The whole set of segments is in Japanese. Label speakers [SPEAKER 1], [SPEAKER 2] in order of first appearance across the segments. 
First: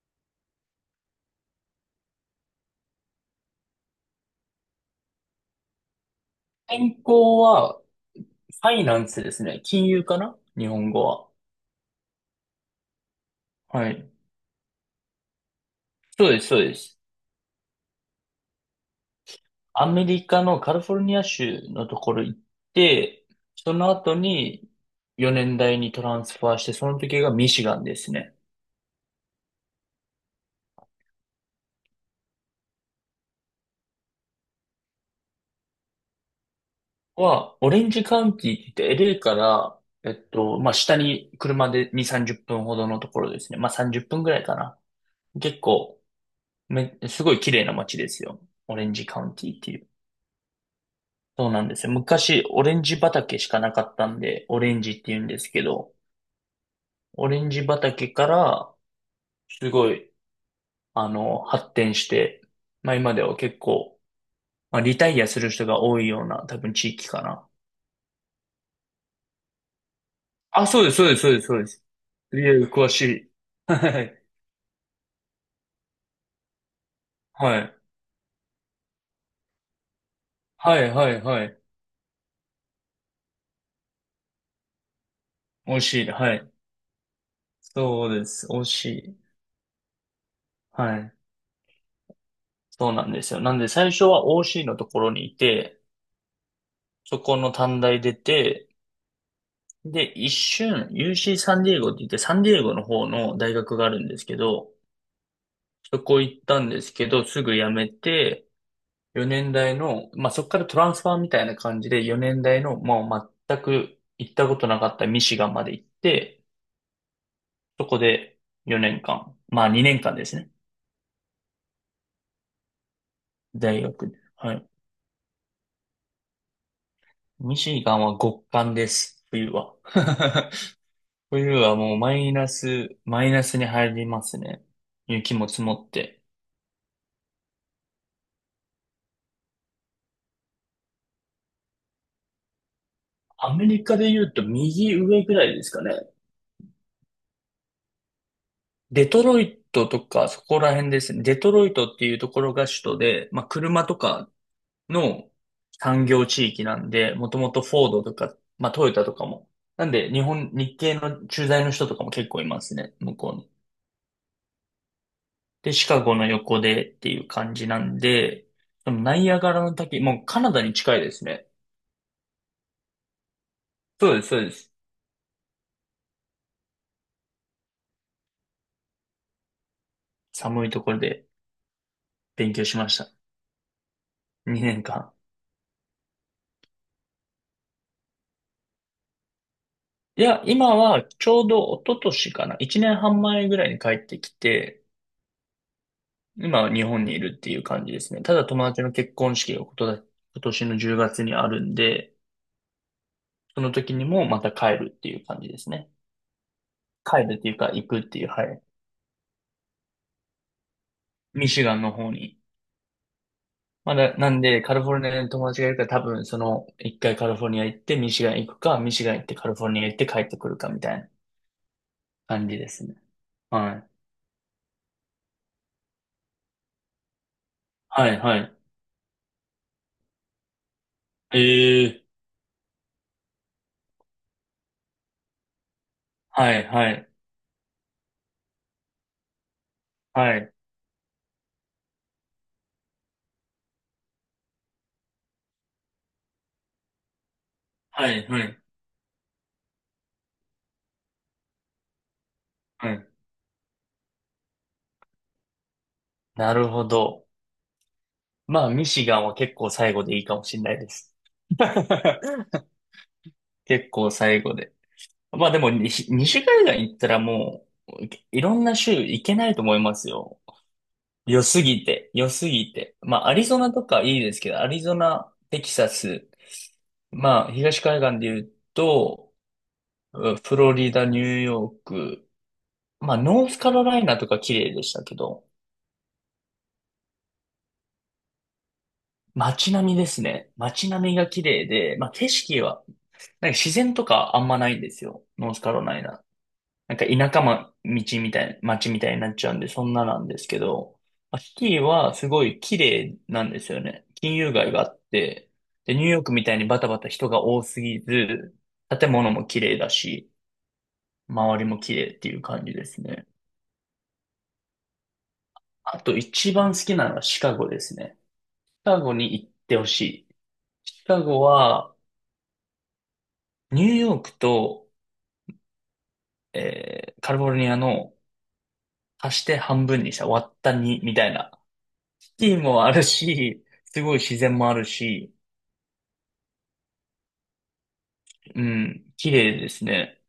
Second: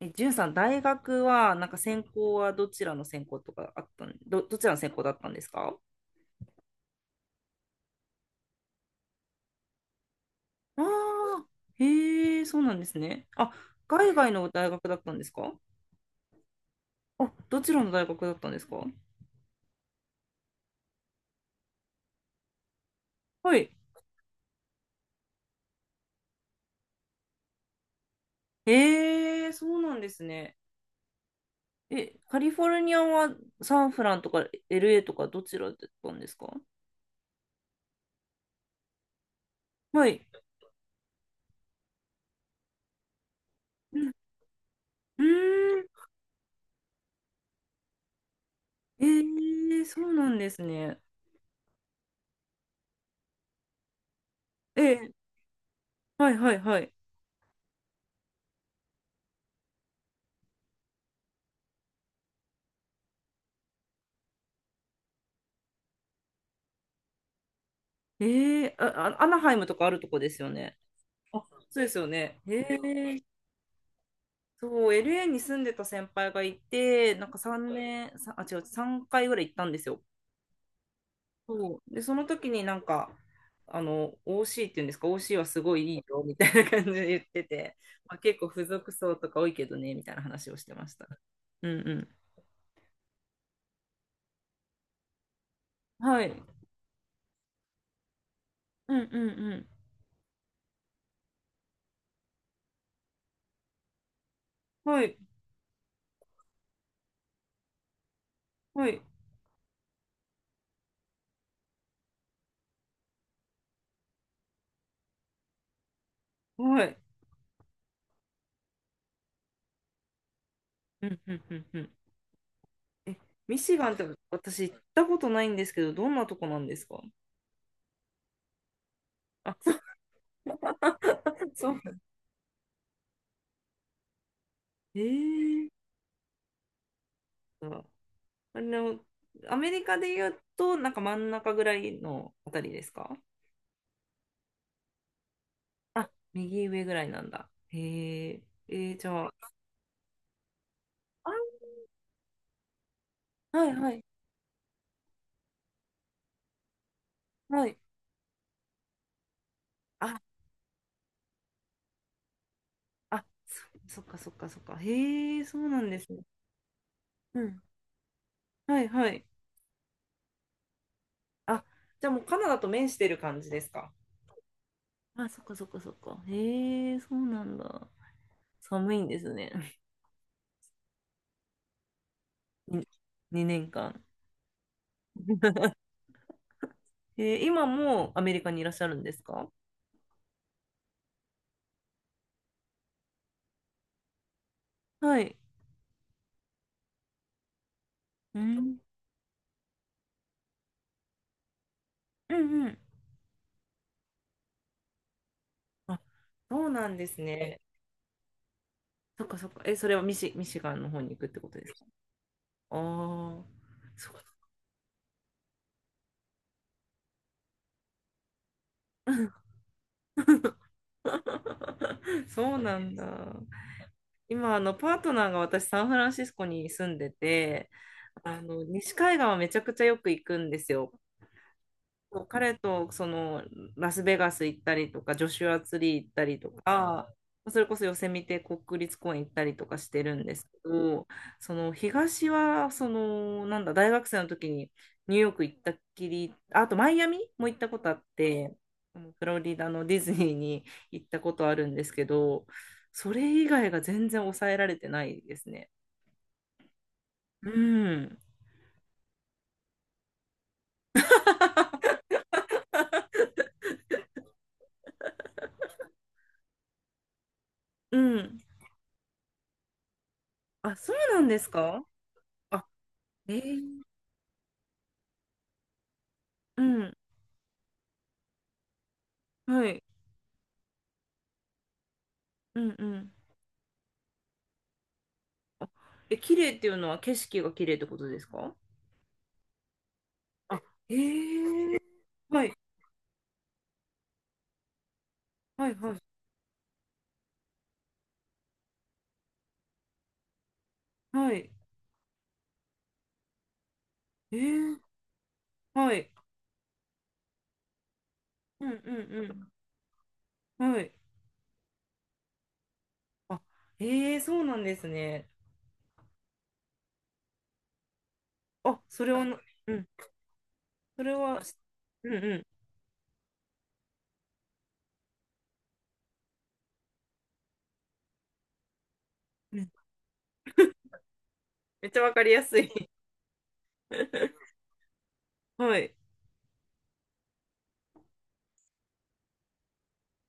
[SPEAKER 1] じゅんさん、大学は、なんか専攻はどちらの専攻とかあったん、ど、どちらの専攻だったんですか？
[SPEAKER 2] 健康は、ファイナンスですね。金融かな日
[SPEAKER 1] あ
[SPEAKER 2] 本語は。
[SPEAKER 1] あー、へえ、そうなんですね。あ、
[SPEAKER 2] はい。
[SPEAKER 1] 海外の大学だったんですか？
[SPEAKER 2] そうです、そうです。
[SPEAKER 1] あ、どちらの大学だったんですか？
[SPEAKER 2] アメリカのカリフォルニア州のところ行って、
[SPEAKER 1] はい。
[SPEAKER 2] その後に4年大にトランスファーして、その時がミシガンですね。
[SPEAKER 1] へえ、そうなんですね。え、カリフォルニアはサンフランとか LA とかどちらだったんですか？
[SPEAKER 2] オレンジカウンティって言って LA から、
[SPEAKER 1] はい。
[SPEAKER 2] まあ、下に車で2、30分ほどのところですね。まあ、
[SPEAKER 1] う
[SPEAKER 2] 30
[SPEAKER 1] ん、
[SPEAKER 2] 分ぐらいかな。
[SPEAKER 1] う
[SPEAKER 2] 結
[SPEAKER 1] ーん、
[SPEAKER 2] 構、すごい綺麗な街ですよ。オレンジ
[SPEAKER 1] え
[SPEAKER 2] カウンティってい
[SPEAKER 1] え、
[SPEAKER 2] う。
[SPEAKER 1] そうなんですね。
[SPEAKER 2] そうなんですよ。昔、オレンジ畑しかなかったんで、オレ
[SPEAKER 1] え
[SPEAKER 2] ンジって
[SPEAKER 1] え、
[SPEAKER 2] 言うんですけど、
[SPEAKER 1] はいはいはい。
[SPEAKER 2] オレンジ畑から、すごい、発展して、まあ今では結構、まあリタイアする人が多いような、多分地域かな。
[SPEAKER 1] ええ、あ、アナハイムとかあるとこですよ
[SPEAKER 2] あ、
[SPEAKER 1] ね。
[SPEAKER 2] そうです、そうです、そうで
[SPEAKER 1] あ、
[SPEAKER 2] す、そうで
[SPEAKER 1] そ
[SPEAKER 2] す。
[SPEAKER 1] うですよ
[SPEAKER 2] い
[SPEAKER 1] ね。
[SPEAKER 2] や、
[SPEAKER 1] へ
[SPEAKER 2] 詳し
[SPEAKER 1] え、
[SPEAKER 2] い。はい。
[SPEAKER 1] そう、LA に住んでた先輩がいて、なんか
[SPEAKER 2] は
[SPEAKER 1] 3
[SPEAKER 2] い。
[SPEAKER 1] 年、さあ、違う、3回ぐらい行ったんですよ。
[SPEAKER 2] はい、はい、はい。
[SPEAKER 1] そう。で、その時になんか、OC っていうんですか、OC はす
[SPEAKER 2] 美
[SPEAKER 1] ご
[SPEAKER 2] 味
[SPEAKER 1] いいい
[SPEAKER 2] しい。
[SPEAKER 1] よ、
[SPEAKER 2] は
[SPEAKER 1] みた
[SPEAKER 2] い。
[SPEAKER 1] いな感じで言ってて、
[SPEAKER 2] そ
[SPEAKER 1] ま
[SPEAKER 2] う
[SPEAKER 1] あ、
[SPEAKER 2] で
[SPEAKER 1] 結
[SPEAKER 2] す。
[SPEAKER 1] 構
[SPEAKER 2] 美
[SPEAKER 1] 付
[SPEAKER 2] 味し
[SPEAKER 1] 属層
[SPEAKER 2] い。
[SPEAKER 1] とか多いけどね、みたいな話をしてまし
[SPEAKER 2] は
[SPEAKER 1] た。
[SPEAKER 2] い。
[SPEAKER 1] うんう
[SPEAKER 2] そうなんですよ。なんで最初は OC のところにいて、
[SPEAKER 1] ん。はい。
[SPEAKER 2] そこの短大出て、
[SPEAKER 1] うんうん
[SPEAKER 2] で、一瞬、UC サンディエゴって言って、サンディエゴの方の大学があるんですけど、
[SPEAKER 1] うん。はい、
[SPEAKER 2] そこ行ったんですけど、すぐ辞めて、
[SPEAKER 1] はい、
[SPEAKER 2] 4年大の、まあ、そこからトランスファーみたいな感じで、4年大の、もう全く行ったことなかったミシガンまで行って、
[SPEAKER 1] はい。
[SPEAKER 2] そこで4年間、まあ2年間ですね。
[SPEAKER 1] うんうんうんうん。え、ミシ
[SPEAKER 2] 大
[SPEAKER 1] ガンって
[SPEAKER 2] 学。はい。
[SPEAKER 1] 私行ったことないんですけど、どんなとこなんですか？
[SPEAKER 2] ミシガンは極寒です、冬は。
[SPEAKER 1] あ、
[SPEAKER 2] 冬
[SPEAKER 1] そ
[SPEAKER 2] は
[SPEAKER 1] う。
[SPEAKER 2] もうマイナスに入りますね。雪も積
[SPEAKER 1] ええ
[SPEAKER 2] もって。
[SPEAKER 1] ーあの、アメリカで言うと、なんか真ん中ぐらいのあたりですか？
[SPEAKER 2] アメリカで言うと右上ぐらいですかね。
[SPEAKER 1] あ、右上ぐらいなんだ。へえ、
[SPEAKER 2] デ
[SPEAKER 1] じ
[SPEAKER 2] ト
[SPEAKER 1] ゃあ、
[SPEAKER 2] ロイトとかそこら辺ですね。
[SPEAKER 1] あ、
[SPEAKER 2] デトロイトっていうところが首都で、まあ
[SPEAKER 1] はい
[SPEAKER 2] 車
[SPEAKER 1] は
[SPEAKER 2] と
[SPEAKER 1] い、
[SPEAKER 2] かの産業地域なんで、もともと
[SPEAKER 1] は
[SPEAKER 2] フ
[SPEAKER 1] い。
[SPEAKER 2] ォードとか、まあトヨタとかも。なんで
[SPEAKER 1] あ、
[SPEAKER 2] 日系の駐在の人とかも結構いますね、向
[SPEAKER 1] あ、
[SPEAKER 2] こうに。
[SPEAKER 1] そ、そっかそっかそっか。へえ、そう
[SPEAKER 2] で、
[SPEAKER 1] な
[SPEAKER 2] シ
[SPEAKER 1] んで
[SPEAKER 2] カ
[SPEAKER 1] す
[SPEAKER 2] ゴ
[SPEAKER 1] ね。
[SPEAKER 2] の横でっていう
[SPEAKER 1] う
[SPEAKER 2] 感
[SPEAKER 1] ん。
[SPEAKER 2] じなんで、
[SPEAKER 1] はい
[SPEAKER 2] その
[SPEAKER 1] は
[SPEAKER 2] ナ
[SPEAKER 1] い。
[SPEAKER 2] イアガラの滝、もうカナダに近いですね。
[SPEAKER 1] あ、じゃあもうカナダと面してる感じですか？
[SPEAKER 2] そうです、そうです。
[SPEAKER 1] あ、そっかそっかそっか。へえ、そうなんだ。寒いんですね。
[SPEAKER 2] 寒いところで勉強 し
[SPEAKER 1] に
[SPEAKER 2] ました。
[SPEAKER 1] 2年間。
[SPEAKER 2] 2年間。
[SPEAKER 1] 今もアメリカにいらっしゃるんですか？
[SPEAKER 2] いや、今はちょうど一昨年かな。一年半前ぐらいに帰ってきて、
[SPEAKER 1] はい。
[SPEAKER 2] 今は日本にいるっていう感じですね。た
[SPEAKER 1] う
[SPEAKER 2] だ友
[SPEAKER 1] ん。
[SPEAKER 2] 達の結婚式がことだ今年の10月にあるんで、
[SPEAKER 1] うんうん、
[SPEAKER 2] その時にもまた帰るっていう感じですね。
[SPEAKER 1] あ、そうなんです
[SPEAKER 2] 帰るっていう
[SPEAKER 1] ね。
[SPEAKER 2] か行くっていう、はい。
[SPEAKER 1] そっかそっか。え、それはミシガンの方に行くってこ
[SPEAKER 2] ミ
[SPEAKER 1] と
[SPEAKER 2] シ
[SPEAKER 1] です
[SPEAKER 2] ガン
[SPEAKER 1] か？
[SPEAKER 2] の方に。
[SPEAKER 1] ああー、
[SPEAKER 2] ま
[SPEAKER 1] そう。
[SPEAKER 2] だ、なんでカリフォルニアに友達がいるから多分その一回カリフォルニア行ってミシガン行くか、ミシガン行ってカリフォルニア行って帰ってくるかみたいな 感
[SPEAKER 1] そ
[SPEAKER 2] じ
[SPEAKER 1] う
[SPEAKER 2] で
[SPEAKER 1] な
[SPEAKER 2] す
[SPEAKER 1] ん
[SPEAKER 2] ね。
[SPEAKER 1] だ。
[SPEAKER 2] はい。
[SPEAKER 1] 今、パートナーが私、サンフランシスコに住んでて、
[SPEAKER 2] はい、はい。
[SPEAKER 1] 西海岸はめちゃくちゃよく行くんですよ。
[SPEAKER 2] ええ
[SPEAKER 1] そう、彼とラスベガス行ったりとか、ジョシュアツリー行ったりと
[SPEAKER 2] はい、はい、
[SPEAKER 1] か、それこそヨセミテ国立公園行ったりとかしてるんで
[SPEAKER 2] は
[SPEAKER 1] す
[SPEAKER 2] い、
[SPEAKER 1] けど、その東はそのなんだ大学生の時にニューヨーク行ったっきり、ああとマイアミも行ったことあっ
[SPEAKER 2] はい、は
[SPEAKER 1] て、
[SPEAKER 2] い。
[SPEAKER 1] フロリダのディズニーに行ったことあるんですけど、
[SPEAKER 2] はい。
[SPEAKER 1] それ以外が全然抑えられてないですね。
[SPEAKER 2] なるほど。
[SPEAKER 1] うん。
[SPEAKER 2] まあ、ミシガンは結構最後でいいかもしれないです。結構最後で。まあでも西海岸行ったらもう、
[SPEAKER 1] うん。
[SPEAKER 2] いろんな州行けないと思いますよ。
[SPEAKER 1] あ、そうなんで
[SPEAKER 2] 良
[SPEAKER 1] す
[SPEAKER 2] すぎ
[SPEAKER 1] か？
[SPEAKER 2] て、良す
[SPEAKER 1] あ、
[SPEAKER 2] ぎて。まあ、
[SPEAKER 1] え
[SPEAKER 2] アリゾナ
[SPEAKER 1] ー
[SPEAKER 2] とかいいですけど、アリゾナ、テキサス、
[SPEAKER 1] うん。
[SPEAKER 2] まあ、東海岸で言うと、
[SPEAKER 1] はい。
[SPEAKER 2] うんフロリダ、ニューヨーク、
[SPEAKER 1] うんうん。
[SPEAKER 2] まあ、ノースカロライナとか綺麗でしたけど、
[SPEAKER 1] あ綺麗っていうのは景色が綺麗ってことですか？
[SPEAKER 2] 街並みですね。
[SPEAKER 1] あ、
[SPEAKER 2] 街
[SPEAKER 1] え
[SPEAKER 2] 並みが綺麗
[SPEAKER 1] え、
[SPEAKER 2] で、まあ景
[SPEAKER 1] はい、
[SPEAKER 2] 色は、なんか自然とかあんまないんですよ。ノース
[SPEAKER 1] は
[SPEAKER 2] カ
[SPEAKER 1] い、
[SPEAKER 2] ロ
[SPEAKER 1] はい、
[SPEAKER 2] ライナ。なんか田舎ま、道みたいな、街みたいになっちゃうんで、そんななんですけど、
[SPEAKER 1] は
[SPEAKER 2] まあ
[SPEAKER 1] い、
[SPEAKER 2] シティはすごい綺麗なんですよね。金
[SPEAKER 1] え
[SPEAKER 2] 融街が
[SPEAKER 1] え、
[SPEAKER 2] あって、
[SPEAKER 1] は
[SPEAKER 2] で、ニュー
[SPEAKER 1] い、
[SPEAKER 2] ヨークみたいにバタバタ人が多すぎず、
[SPEAKER 1] うんう
[SPEAKER 2] 建物も
[SPEAKER 1] ん
[SPEAKER 2] 綺麗だし、
[SPEAKER 1] うん、はい。
[SPEAKER 2] 周りも綺麗っていう感じですね。
[SPEAKER 1] あ、ええ、そうなんですね。
[SPEAKER 2] あと一番好きなのはシカゴですね。
[SPEAKER 1] あ、
[SPEAKER 2] シカ
[SPEAKER 1] それ
[SPEAKER 2] ゴ
[SPEAKER 1] は
[SPEAKER 2] に
[SPEAKER 1] な、
[SPEAKER 2] 行っ
[SPEAKER 1] う
[SPEAKER 2] てほ
[SPEAKER 1] ん、
[SPEAKER 2] しい。
[SPEAKER 1] そ
[SPEAKER 2] シ
[SPEAKER 1] れ
[SPEAKER 2] カ
[SPEAKER 1] は、
[SPEAKER 2] ゴは、
[SPEAKER 1] うんうん、
[SPEAKER 2] ニューヨークとカリフォルニアの足し
[SPEAKER 1] う
[SPEAKER 2] て
[SPEAKER 1] ん、
[SPEAKER 2] 半分にした割った2みたいな。
[SPEAKER 1] めっちゃわかり
[SPEAKER 2] シ
[SPEAKER 1] や
[SPEAKER 2] テ
[SPEAKER 1] す
[SPEAKER 2] ィも
[SPEAKER 1] い。
[SPEAKER 2] あるし、すごい自 然もあるし、
[SPEAKER 1] はい。
[SPEAKER 2] うん、綺麗ですね。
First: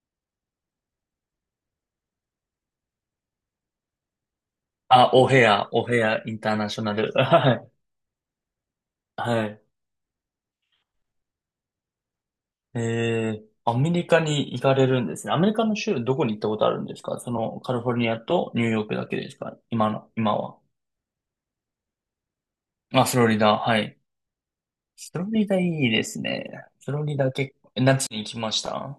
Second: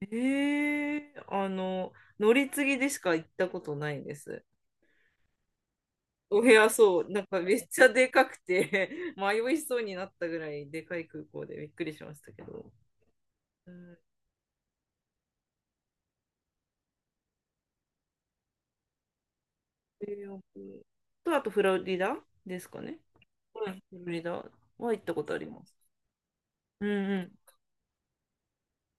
[SPEAKER 1] ええ、乗り継ぎでしか行ったことないです。
[SPEAKER 2] あ、オヘアイン
[SPEAKER 1] お部
[SPEAKER 2] ター
[SPEAKER 1] 屋
[SPEAKER 2] ナショナ
[SPEAKER 1] そう、
[SPEAKER 2] ル。
[SPEAKER 1] なんか
[SPEAKER 2] は
[SPEAKER 1] めっ
[SPEAKER 2] い。
[SPEAKER 1] ちゃでかくて
[SPEAKER 2] は
[SPEAKER 1] 迷い
[SPEAKER 2] い。
[SPEAKER 1] そうになったぐらいでかい空港でびっくりしましたけど。
[SPEAKER 2] え
[SPEAKER 1] う
[SPEAKER 2] アメ
[SPEAKER 1] ん、
[SPEAKER 2] リカに行かれるんですね。アメリカの州どこに行ったことあるんですか？そのカリフォルニアとニューヨークだけですか？
[SPEAKER 1] ニュー
[SPEAKER 2] 今
[SPEAKER 1] ヨー
[SPEAKER 2] は。
[SPEAKER 1] クと、あとフロリダですかね。
[SPEAKER 2] あ、フロリダ、
[SPEAKER 1] は
[SPEAKER 2] は
[SPEAKER 1] い、
[SPEAKER 2] い。
[SPEAKER 1] フロリダは行った
[SPEAKER 2] フ
[SPEAKER 1] こ
[SPEAKER 2] ロ
[SPEAKER 1] とあり
[SPEAKER 2] リダ
[SPEAKER 1] ま
[SPEAKER 2] い
[SPEAKER 1] す。
[SPEAKER 2] いですね。
[SPEAKER 1] う
[SPEAKER 2] フロ
[SPEAKER 1] ん
[SPEAKER 2] リ
[SPEAKER 1] う
[SPEAKER 2] ダ
[SPEAKER 1] ん。
[SPEAKER 2] 結構、夏に行きました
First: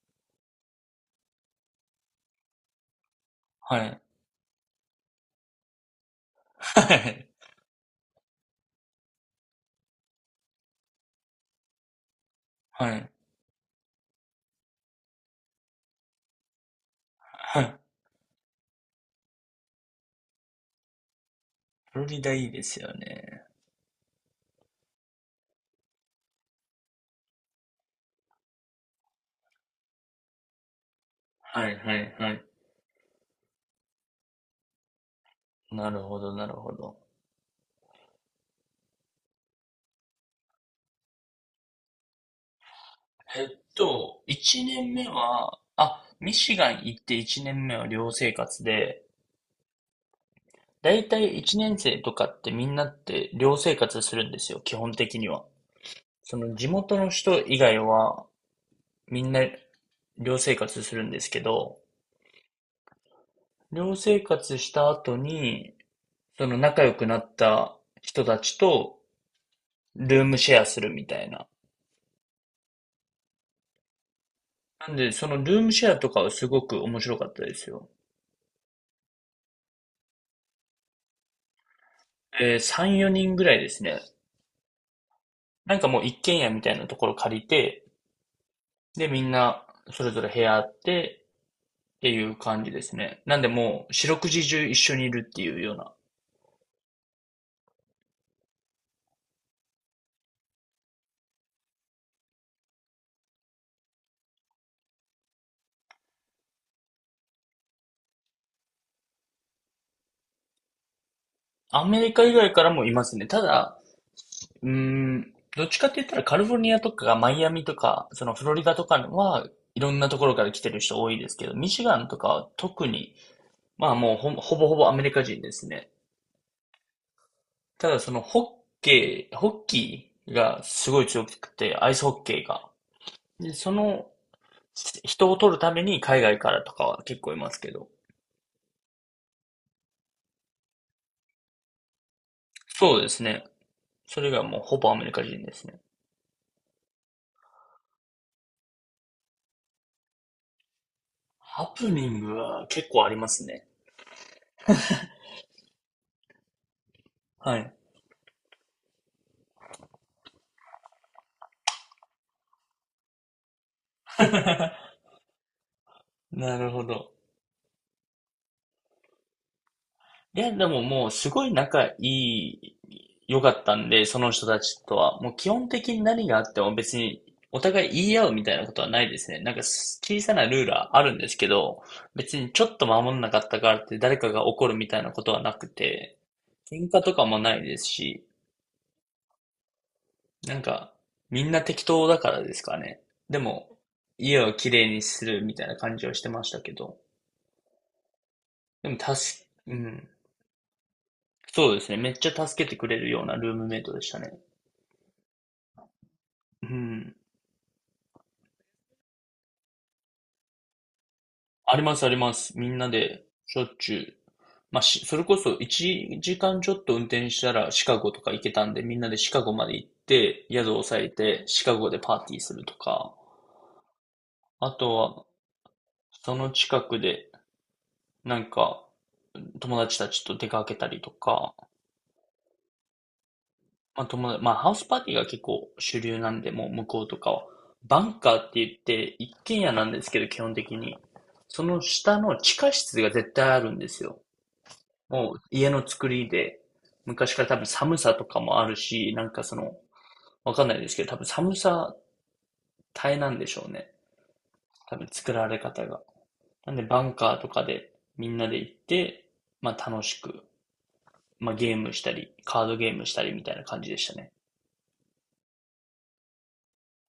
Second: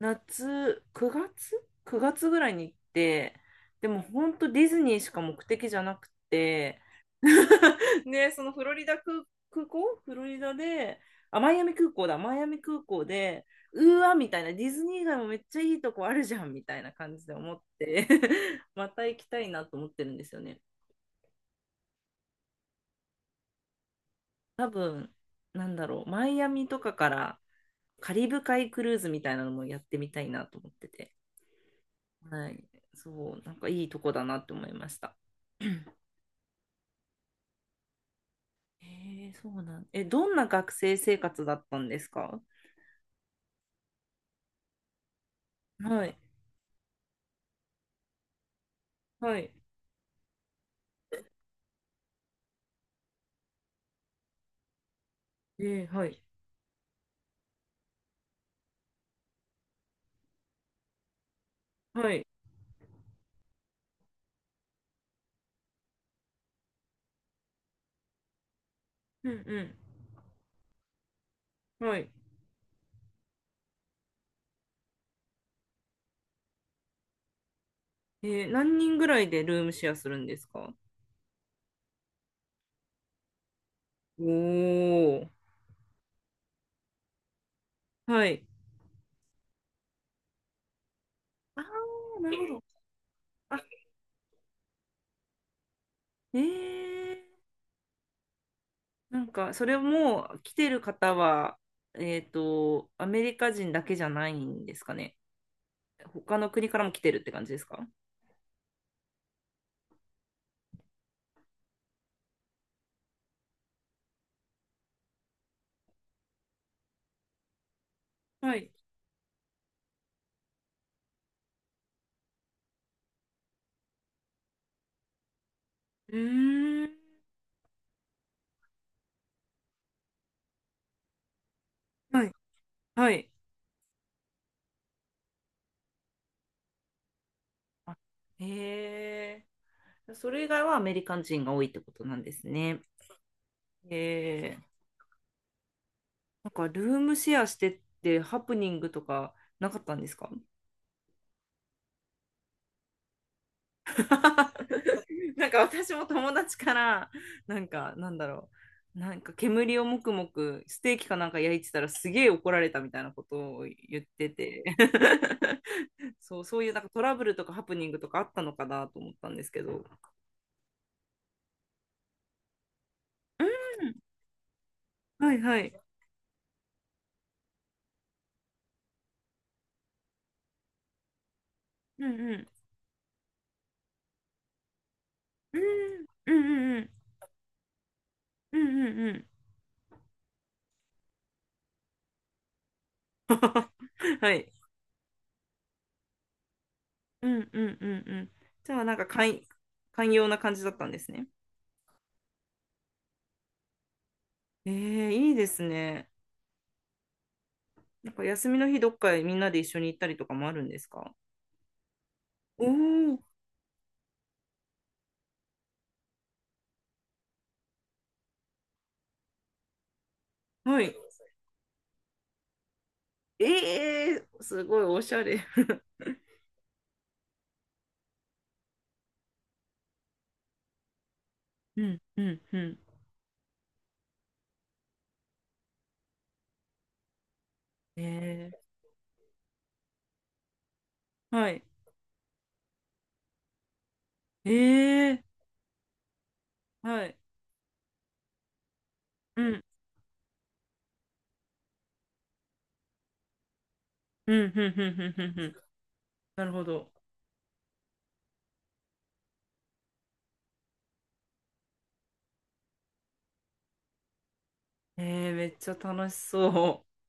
[SPEAKER 1] 夏、9月 ?9 月ぐらいに行って、
[SPEAKER 2] は
[SPEAKER 1] で
[SPEAKER 2] い。
[SPEAKER 1] も本当ディズニーしか目的じゃなくて、
[SPEAKER 2] はい。
[SPEAKER 1] ね、そのフロリダ空、空港フロリダで、あ、マイアミ空港だ、マイアミ空
[SPEAKER 2] は
[SPEAKER 1] 港
[SPEAKER 2] い。
[SPEAKER 1] で、うーわ、みたいな、ディズニー以外もめっちゃいいとこあるじゃん、みたいな感じで思っ
[SPEAKER 2] はい。
[SPEAKER 1] て また行きたいなと思ってるんですよね。
[SPEAKER 2] フロリダいいですよね。
[SPEAKER 1] 多分、なんだろう、マイアミとかからカリブ海クルーズみたいなのもやってみたいなと思ってて。
[SPEAKER 2] はいはいはい。
[SPEAKER 1] はい。そう、なんかいいとこだなって思いました。
[SPEAKER 2] なるほど、なるほど。
[SPEAKER 1] そうなん。え、どんな学生生活だったんですか？
[SPEAKER 2] えっ1年目は、あ、
[SPEAKER 1] はい。
[SPEAKER 2] ミシガン行って1年目は寮生活で、
[SPEAKER 1] はい。
[SPEAKER 2] だいたい1年生とかってみんなって寮生活するんですよ、基本的には。
[SPEAKER 1] はい。
[SPEAKER 2] その地元の人以外はみんな寮生活するんですけど、
[SPEAKER 1] はい。
[SPEAKER 2] 寮生活した後に、その仲良くなった人たちと
[SPEAKER 1] うん
[SPEAKER 2] ルームシェアするみたいな
[SPEAKER 1] うん。はい。
[SPEAKER 2] なんで、そのルームシェアとかはすごく面白かったですよ。
[SPEAKER 1] 何人ぐらいでルームシェアするんですか？
[SPEAKER 2] 3、4人ぐらいですね。
[SPEAKER 1] おー。
[SPEAKER 2] なんかもう一軒家みたいなところ借りて、
[SPEAKER 1] はい。
[SPEAKER 2] で、みんなそれぞれ部屋あって
[SPEAKER 1] あ
[SPEAKER 2] って
[SPEAKER 1] ー、
[SPEAKER 2] い
[SPEAKER 1] なる
[SPEAKER 2] う
[SPEAKER 1] ほど。
[SPEAKER 2] 感じですね。なんで
[SPEAKER 1] あ、
[SPEAKER 2] もう四六時中一緒にいるっていうような。
[SPEAKER 1] えー、なんか、それも来てる方は、アメリカ人だけじゃないんですかね。他の国からも来てるって感じですか？
[SPEAKER 2] アメリカ以外からもいますね。ただ、うーん、どっちかって言ったらカリフォルニアとかマイアミとか、そのフロ
[SPEAKER 1] は
[SPEAKER 2] リ
[SPEAKER 1] い。
[SPEAKER 2] ダとかはいろんなところから来てる人多いですけど、ミシガンとかは特に、まあもうほぼほぼアメリカ人ですね。
[SPEAKER 1] うーん。
[SPEAKER 2] ただそのホッケー、ホッキーがすごい強くて、アイスホッ
[SPEAKER 1] はい。
[SPEAKER 2] ケーが。
[SPEAKER 1] はい。
[SPEAKER 2] で、その人を取るために海外からとかは結構いますけど。
[SPEAKER 1] あへえ、それ以外はアメリカ人が多いってことなんですね。
[SPEAKER 2] そうですね。
[SPEAKER 1] へ
[SPEAKER 2] それが
[SPEAKER 1] え、
[SPEAKER 2] もうほぼアメリカ人ですね。
[SPEAKER 1] なんかルームシェアしてってハプニングとかなかったんですか？
[SPEAKER 2] ハプニングは結構ありますね。
[SPEAKER 1] なんか私も友達からな
[SPEAKER 2] は
[SPEAKER 1] ん
[SPEAKER 2] い。
[SPEAKER 1] かなんだろうなんか煙をもくもくステーキかなんか焼いてたらすげえ怒られたみたいなことを言ってて そう、そ
[SPEAKER 2] な
[SPEAKER 1] うい
[SPEAKER 2] る
[SPEAKER 1] うなん
[SPEAKER 2] ほ
[SPEAKER 1] かト
[SPEAKER 2] ど。
[SPEAKER 1] ラブルとかハプニングとかあったのかなと思ったんですけど。
[SPEAKER 2] いや、でももうすごい仲いい、良
[SPEAKER 1] う
[SPEAKER 2] かったん
[SPEAKER 1] ん、
[SPEAKER 2] で、その人たちとは。も
[SPEAKER 1] は
[SPEAKER 2] う
[SPEAKER 1] い
[SPEAKER 2] 基
[SPEAKER 1] は
[SPEAKER 2] 本
[SPEAKER 1] い。
[SPEAKER 2] 的に何があっても別にお互い言い合うみたいなことはないですね。なんか小さなルールはあるんですけど、
[SPEAKER 1] うんう
[SPEAKER 2] 別
[SPEAKER 1] ん
[SPEAKER 2] にちょっと守んなかったからって誰かが怒るみたいなことはなくて、
[SPEAKER 1] うんう
[SPEAKER 2] 喧
[SPEAKER 1] ん
[SPEAKER 2] 嘩とかもないですし、
[SPEAKER 1] うんうんうんうん
[SPEAKER 2] なんかみんな適当だからですかね。でも
[SPEAKER 1] うん、は
[SPEAKER 2] 家
[SPEAKER 1] い。
[SPEAKER 2] をきれいにするみたいな感じはしてましたけど、
[SPEAKER 1] うんうんうんうん。じゃあ
[SPEAKER 2] で
[SPEAKER 1] なん
[SPEAKER 2] も
[SPEAKER 1] か
[SPEAKER 2] うん。
[SPEAKER 1] 寛容な感じだったんですね。
[SPEAKER 2] そうですね。めっちゃ助けてくれるようなルームメイトでしたね。
[SPEAKER 1] いいですね。
[SPEAKER 2] うん。
[SPEAKER 1] なんか休みの日どっかへみんなで一緒に行ったりとかもあるんですか？
[SPEAKER 2] ありますあります。
[SPEAKER 1] おお
[SPEAKER 2] みんな
[SPEAKER 1] ー、
[SPEAKER 2] でしょっちゅう。まあ、それこそ1時間ちょっと運転したらシカゴとか行けたんで、みんなでシカゴまで行って、宿を
[SPEAKER 1] はい。
[SPEAKER 2] 抑えて、シカゴでパーティーするとか、
[SPEAKER 1] ええー、す
[SPEAKER 2] あ
[SPEAKER 1] ごい
[SPEAKER 2] と
[SPEAKER 1] おしゃ
[SPEAKER 2] は、
[SPEAKER 1] れ。
[SPEAKER 2] その近くで、なんか、友達たちと出かけたりとか、
[SPEAKER 1] うんうんうん。
[SPEAKER 2] まあ、友達、まあ、ハウスパーティーが結構主流なんで、もう向こうとかは。バンカーって
[SPEAKER 1] え
[SPEAKER 2] 言って、一軒家なんですけど、基本的に。
[SPEAKER 1] はい。
[SPEAKER 2] その下の地下室が絶対あるんですよ。
[SPEAKER 1] え
[SPEAKER 2] もう家の作りで、
[SPEAKER 1] はい。
[SPEAKER 2] 昔から多分寒さとかもあるし、なん
[SPEAKER 1] う
[SPEAKER 2] かそ
[SPEAKER 1] ん
[SPEAKER 2] の、わかんないですけど、多分寒さ耐えなんでしょうね。
[SPEAKER 1] うんうんう
[SPEAKER 2] 多
[SPEAKER 1] ん
[SPEAKER 2] 分
[SPEAKER 1] うんう
[SPEAKER 2] 作
[SPEAKER 1] んう
[SPEAKER 2] ら
[SPEAKER 1] ん。
[SPEAKER 2] れ方が。
[SPEAKER 1] なるほ
[SPEAKER 2] なんで
[SPEAKER 1] ど。
[SPEAKER 2] バンカーとかでみんなで行って、まあ楽しく、まあゲームしたり、カードゲームしたりみたいな感じでしたね。
[SPEAKER 1] めっちゃ楽しそう。